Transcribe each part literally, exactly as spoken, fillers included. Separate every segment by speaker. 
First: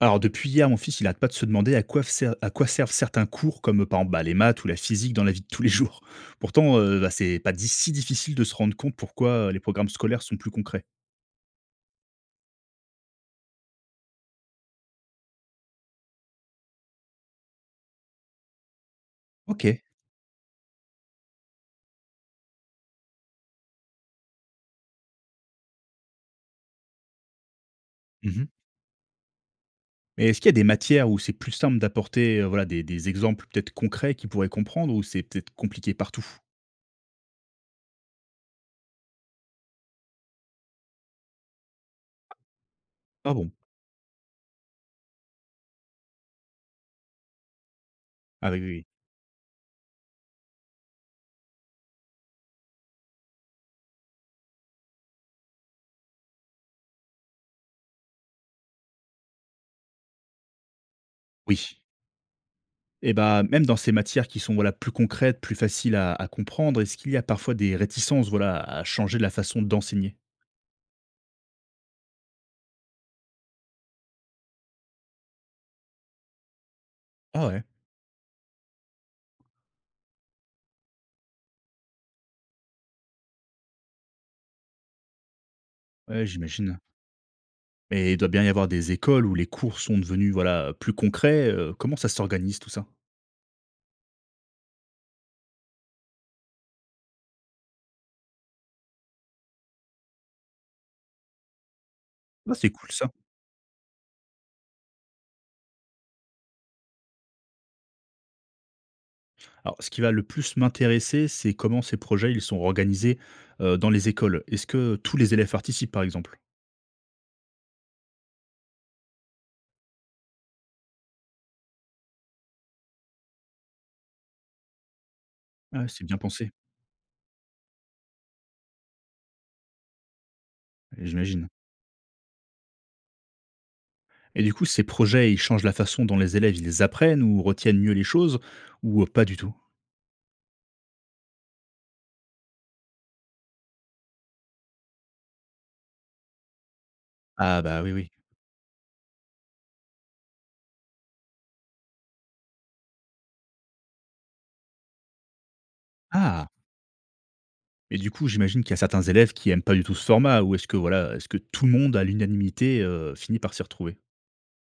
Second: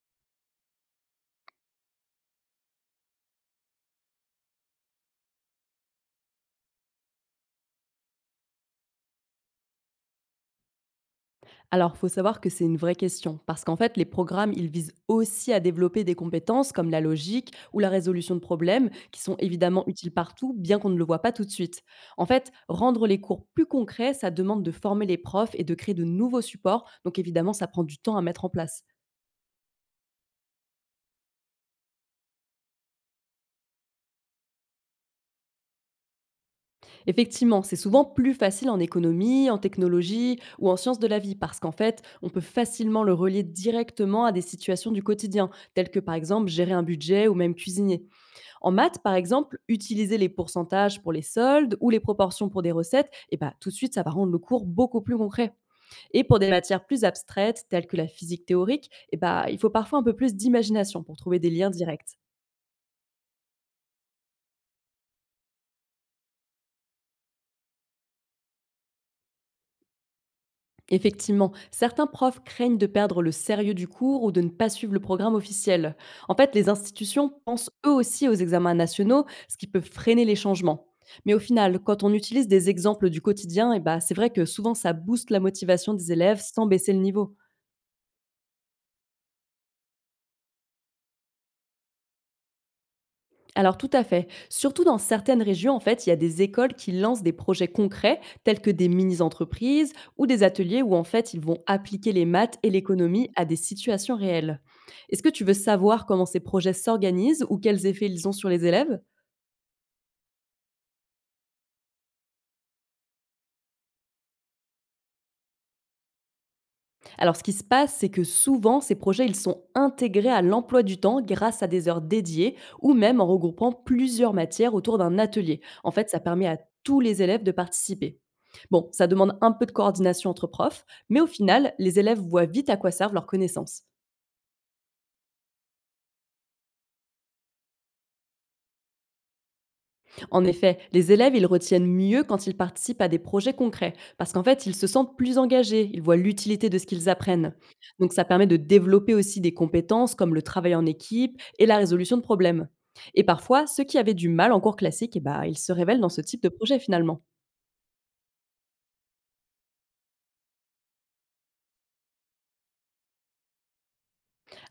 Speaker 1: Alors depuis hier, mon fils, il arrête pas de se demander à quoi, ser- à quoi servent certains cours, comme euh, par exemple bah, les maths ou la physique dans la vie de tous les jours. Pourtant, euh, bah, c'est pas di- si difficile de se rendre compte pourquoi euh, les programmes scolaires sont plus concrets.
Speaker 2: Alors, faut savoir que c'est une vraie question, parce qu'en fait, les programmes, ils visent aussi à développer des compétences comme la logique ou la résolution de problèmes, qui sont
Speaker 1: Ok.
Speaker 2: évidemment utiles partout, bien qu'on ne le voit pas tout de suite. En fait, rendre les cours plus concrets, ça demande de former les profs et de créer de nouveaux supports, donc évidemment, ça prend du temps à mettre
Speaker 1: Mhm.
Speaker 2: en place.
Speaker 1: Mais est-ce qu'il y a des matières où c'est plus simple d'apporter euh, voilà, des, des exemples peut-être concrets qu'ils pourraient comprendre, ou c'est peut-être compliqué partout?
Speaker 2: Effectivement, c'est souvent plus facile en économie, en technologie ou en sciences de la vie, parce qu'en fait, on peut facilement le
Speaker 1: Ah
Speaker 2: relier
Speaker 1: bon?
Speaker 2: directement à des situations du quotidien, telles que par exemple gérer un budget ou même cuisiner.
Speaker 1: Ah oui, oui.
Speaker 2: En
Speaker 1: Oui.
Speaker 2: maths, par exemple, utiliser les pourcentages pour les soldes ou les proportions pour des recettes, et bah, tout de suite, ça va rendre le cours beaucoup plus concret. Et pour des matières plus abstraites, telles que la physique théorique, et bah, il faut parfois un peu plus d'imagination pour trouver des liens
Speaker 1: Oui.
Speaker 2: directs.
Speaker 1: Et bah, même dans ces matières qui sont voilà, plus concrètes, plus faciles à, à comprendre, est-ce qu'il y a parfois des réticences voilà, à changer la façon d'enseigner?
Speaker 2: Effectivement, certains profs craignent de perdre le sérieux du cours ou de ne pas suivre le programme officiel. En fait, les institutions
Speaker 1: Ah ouais.
Speaker 2: pensent eux aussi aux examens nationaux, ce qui peut freiner les changements. Mais au final, quand on utilise des exemples du quotidien, eh ben, c'est vrai que souvent ça booste la motivation des
Speaker 1: Ouais,
Speaker 2: élèves sans
Speaker 1: j'imagine.
Speaker 2: baisser le niveau.
Speaker 1: Mais il doit bien y avoir des écoles où les cours sont devenus, voilà, plus concrets, heu, comment ça s'organise tout ça?
Speaker 2: Alors tout à fait. Surtout dans certaines régions, en fait, il y a des écoles qui lancent des projets concrets, tels que des mini-entreprises ou des ateliers où, en fait, ils vont appliquer les
Speaker 1: Ah,
Speaker 2: maths
Speaker 1: c'est
Speaker 2: et
Speaker 1: cool ça.
Speaker 2: l'économie à des situations réelles. Est-ce que tu veux savoir comment ces projets s'organisent ou quels effets ils ont sur les élèves?
Speaker 1: Alors ce qui va le plus m'intéresser, c'est comment ces projets, ils sont organisés, heu, dans les écoles. Est-ce que tous les élèves participent, par exemple?
Speaker 2: Alors, ce qui se passe, c'est que souvent, ces projets, ils sont intégrés à l'emploi du temps grâce à des heures dédiées ou même en regroupant plusieurs matières autour d'un atelier.
Speaker 1: Ah,
Speaker 2: En
Speaker 1: c'est
Speaker 2: fait,
Speaker 1: bien
Speaker 2: ça permet
Speaker 1: pensé,
Speaker 2: à tous les élèves de participer. Bon, ça demande un peu de coordination entre profs, mais au
Speaker 1: j'imagine.
Speaker 2: final, les élèves voient vite à quoi servent leurs connaissances.
Speaker 1: Et du coup, ces projets, ils changent la façon dont les élèves, ils apprennent ou retiennent mieux les choses ou, heu, pas du tout?
Speaker 2: En effet, les élèves, ils retiennent mieux quand ils participent à des projets concrets, parce qu'en fait, ils se sentent plus engagés, ils voient l'utilité de ce qu'ils apprennent.
Speaker 1: Ah bah, oui, oui.
Speaker 2: Donc ça permet de développer aussi des compétences comme le travail en équipe et la résolution de problèmes. Et parfois, ceux qui avaient du mal en cours classique, eh ben, ils se révèlent dans ce type
Speaker 1: Ah!
Speaker 2: de projet finalement.
Speaker 1: Et du coup, j'imagine qu'il y a certains élèves qui aiment pas du tout ce format ou est-ce que, voilà, est-ce que tout le monde à l'unanimité, heu, finit par s'y retrouver?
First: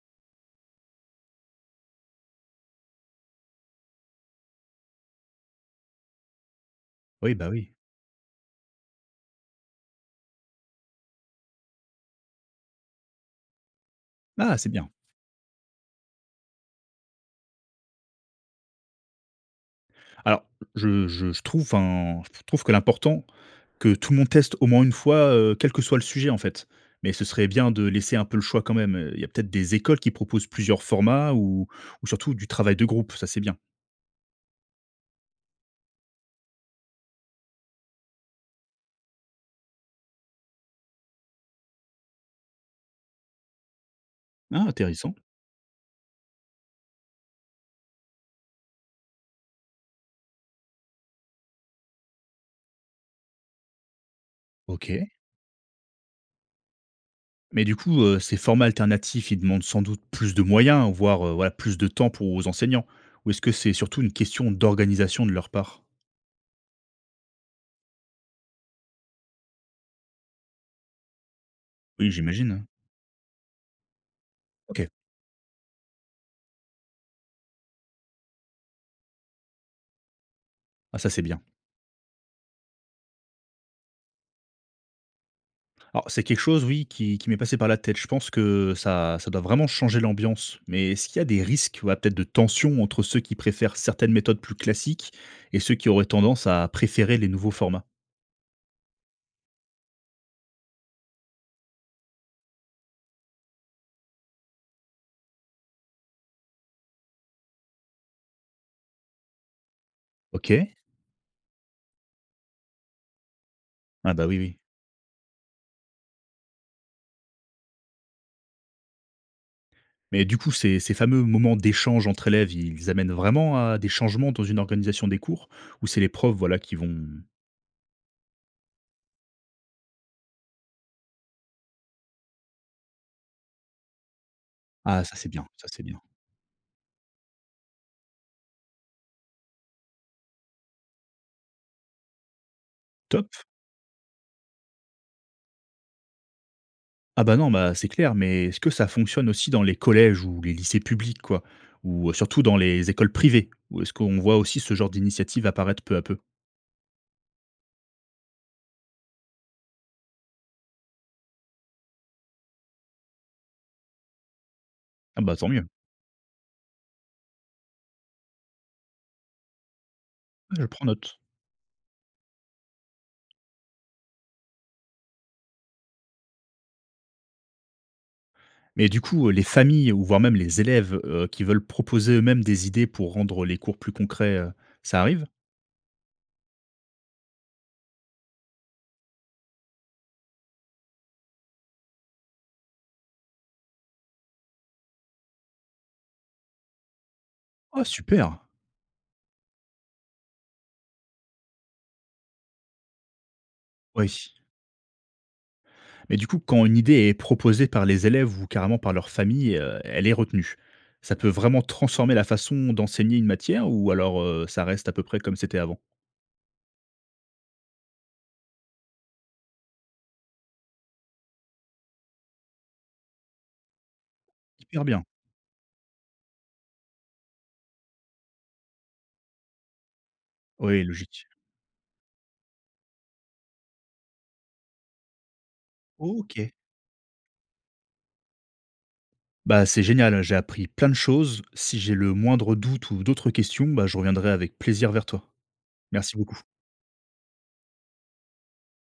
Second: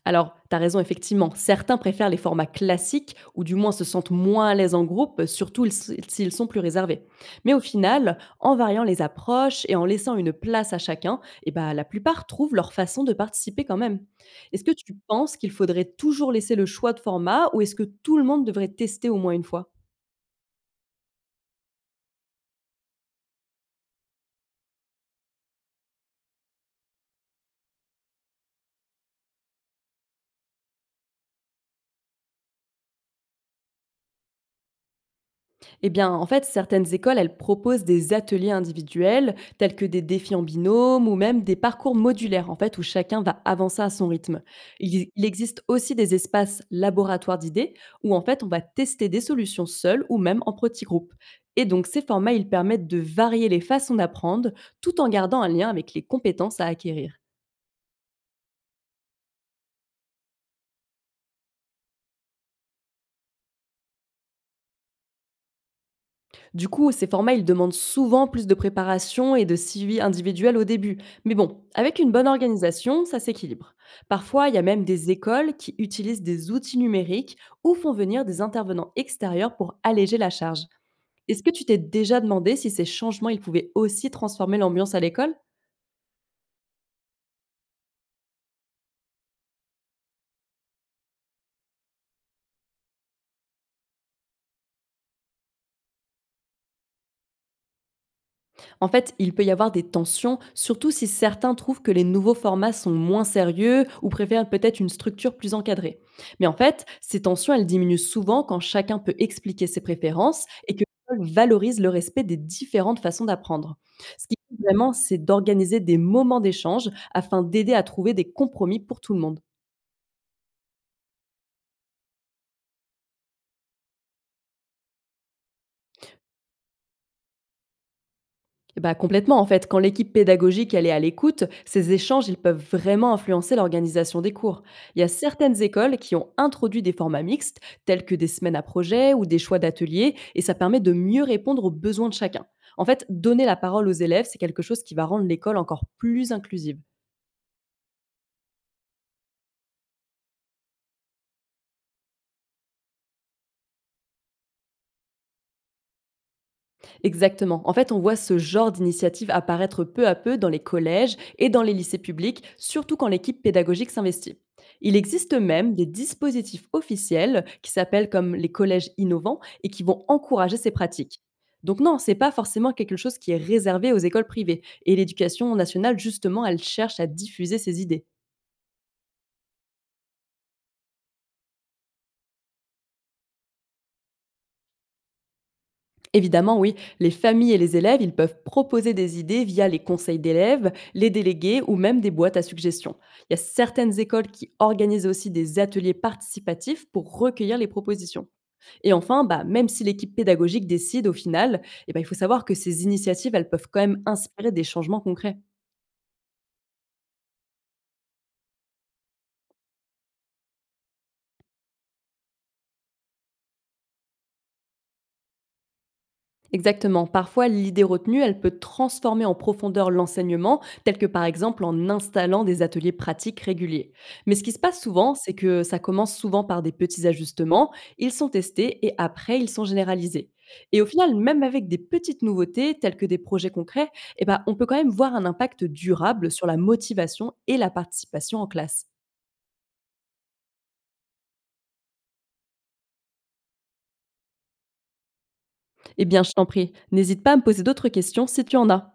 Speaker 2: Alors, tu raison, effectivement, certains préfèrent les formats classiques ou du moins se sentent moins à l'aise en groupe, surtout s- s'ils sont plus réservés.
Speaker 1: Oui, bah,
Speaker 2: Mais au
Speaker 1: oui.
Speaker 2: final, en variant les approches et en laissant une place à chacun, eh ben, la plupart trouvent leur façon de participer quand même.
Speaker 1: Ah,
Speaker 2: Est-ce
Speaker 1: c'est
Speaker 2: que
Speaker 1: bien.
Speaker 2: tu penses qu'il faudrait toujours laisser le choix de format ou est-ce que tout le monde devrait tester au moins une fois?
Speaker 1: Alors, je je je trouve, enfin, je trouve que l'important, que tout le monde teste au moins une fois, heu, quel que soit le sujet, en fait. Mais ce serait bien de laisser un peu le choix quand même, heu, il y a peut-être des écoles qui proposent plusieurs formats ou ou surtout du travail de groupe, ça c'est bien.
Speaker 2: Eh bien, en fait, certaines écoles, elles proposent des ateliers individuels, tels que des défis en binôme ou même des parcours modulaires, en fait, où chacun va avancer à son rythme.
Speaker 1: Ah
Speaker 2: Il,
Speaker 1: intéressant.
Speaker 2: il existe aussi des espaces laboratoires d'idées, où en fait, on va tester des solutions seules ou même en petits groupes. Et donc, ces formats, ils permettent de varier les façons d'apprendre, tout en
Speaker 1: OK.
Speaker 2: gardant un lien avec les compétences à acquérir.
Speaker 1: Mais du coup, heu, ces formats alternatifs, ils demandent sans doute plus de moyens, voire, heu, voilà, plus de temps pour aux enseignants? Ou est-ce que c'est surtout une question d'organisation de leur part?
Speaker 2: Du coup, ces formats, ils demandent souvent plus de préparation et de suivi individuel au début. Mais bon, avec
Speaker 1: Oui,
Speaker 2: une bonne
Speaker 1: j'imagine, hein.
Speaker 2: organisation, ça s'équilibre. Parfois, il y a même
Speaker 1: OK.
Speaker 2: des écoles qui utilisent des outils numériques ou font venir des intervenants extérieurs pour alléger la charge.
Speaker 1: Ah ça c'est bien.
Speaker 2: Est-ce que tu t'es déjà demandé si ces changements, ils pouvaient aussi transformer l'ambiance à l'école?
Speaker 1: Alors, c'est quelque chose, oui, qui qui m'est passé par la tête. Je pense que ça ça doit vraiment changer l'ambiance, mais est-ce qu'il y a des risques, ouais, peut-être de tension entre ceux qui préfèrent certaines méthodes plus classiques et ceux qui auraient tendance à préférer les nouveaux formats?
Speaker 2: En fait, il peut y avoir des tensions, surtout si certains trouvent que les nouveaux formats sont moins sérieux ou préfèrent peut-être une structure plus encadrée. Mais en fait, ces tensions, elles diminuent souvent quand chacun peut expliquer ses préférences
Speaker 1: OK.
Speaker 2: et que l'école valorise le respect des différentes façons d'apprendre.
Speaker 1: Ah bah,
Speaker 2: Ce qui
Speaker 1: oui, oui.
Speaker 2: compte vraiment, c'est d'organiser des moments d'échange afin d'aider à trouver des compromis pour tout le monde.
Speaker 1: Mais du coup, ces ces fameux moments d'échange entre élèves, ils amènent vraiment à des changements dans une organisation des cours? Ou c'est les profs, voilà, qui vont?
Speaker 2: Bah, complètement, en fait. Quand l'équipe pédagogique elle est à l'écoute, ces échanges ils peuvent vraiment influencer l'organisation des cours. Il
Speaker 1: Ah
Speaker 2: y a
Speaker 1: ça, c'est bien,
Speaker 2: certaines
Speaker 1: ça, c'est
Speaker 2: écoles
Speaker 1: bien.
Speaker 2: qui ont introduit des formats mixtes, tels que des semaines à projet ou des choix d'ateliers, et ça permet de mieux répondre aux besoins de chacun. En fait,
Speaker 1: Top!
Speaker 2: donner la parole aux élèves, c'est quelque chose qui va rendre l'école encore plus inclusive.
Speaker 1: Ah bah non, bah, c'est clair, mais est-ce que ça fonctionne aussi dans les collèges ou les lycées publics, quoi? Ou heu, surtout dans les écoles privées? Ou est-ce qu'on voit aussi ce genre d'initiative apparaître peu à peu?
Speaker 2: Exactement. En fait, on voit ce genre d'initiative apparaître peu à peu dans les collèges et dans les lycées publics, surtout quand l'équipe pédagogique s'investit. Il
Speaker 1: Ah
Speaker 2: existe
Speaker 1: bah, tant mieux,
Speaker 2: même des dispositifs officiels qui s'appellent comme les collèges innovants et qui vont encourager
Speaker 1: je
Speaker 2: ces
Speaker 1: prends note.
Speaker 2: pratiques. Donc non, c'est pas forcément quelque chose qui est réservé aux écoles privées et l'éducation nationale justement, elle cherche à diffuser ces idées.
Speaker 1: Mais du coup, heu, les familles ou voire même les élèves, heu, qui veulent proposer eux-mêmes des idées pour rendre les cours plus concrets, heu, ça arrive?
Speaker 2: Évidemment, oui, les familles et les élèves, ils peuvent proposer des idées via les conseils d'élèves, les délégués ou même des boîtes à suggestions. Il y a certaines écoles qui organisent aussi des ateliers participatifs pour recueillir les
Speaker 1: Ah
Speaker 2: propositions.
Speaker 1: super!
Speaker 2: Et enfin, bah, même si l'équipe pédagogique décide au final, eh ben, il faut savoir que ces initiatives, elles peuvent quand même
Speaker 1: Oui.
Speaker 2: inspirer des changements concrets.
Speaker 1: Mais du coup, quand une idée est proposée par les élèves ou carrément par leur famille, heu, elle est retenue. Ça peut vraiment transformer la façon d'enseigner une matière ou alors, heu, ça reste à peu près comme c'était avant?
Speaker 2: Exactement. Parfois, l'idée retenue, elle peut transformer en profondeur l'enseignement, tel que par exemple en installant des ateliers pratiques réguliers. Mais ce qui se passe
Speaker 1: Hyper bien.
Speaker 2: souvent, c'est que ça commence souvent par des petits ajustements, ils sont testés et après, ils sont généralisés. Et
Speaker 1: Oui,
Speaker 2: au final,
Speaker 1: logique.
Speaker 2: même avec des petites nouveautés, telles que des projets concrets, eh ben, on peut quand même voir un impact durable sur
Speaker 1: OK.
Speaker 2: la motivation et la participation en classe.
Speaker 1: Bah, c'est génial, j'ai appris plein de choses. Si j'ai le moindre doute ou d'autres questions, bah, je reviendrai avec plaisir vers toi.
Speaker 2: Eh
Speaker 1: Merci
Speaker 2: bien, je
Speaker 1: beaucoup.
Speaker 2: t'en prie, n'hésite pas à me poser d'autres questions si tu en as.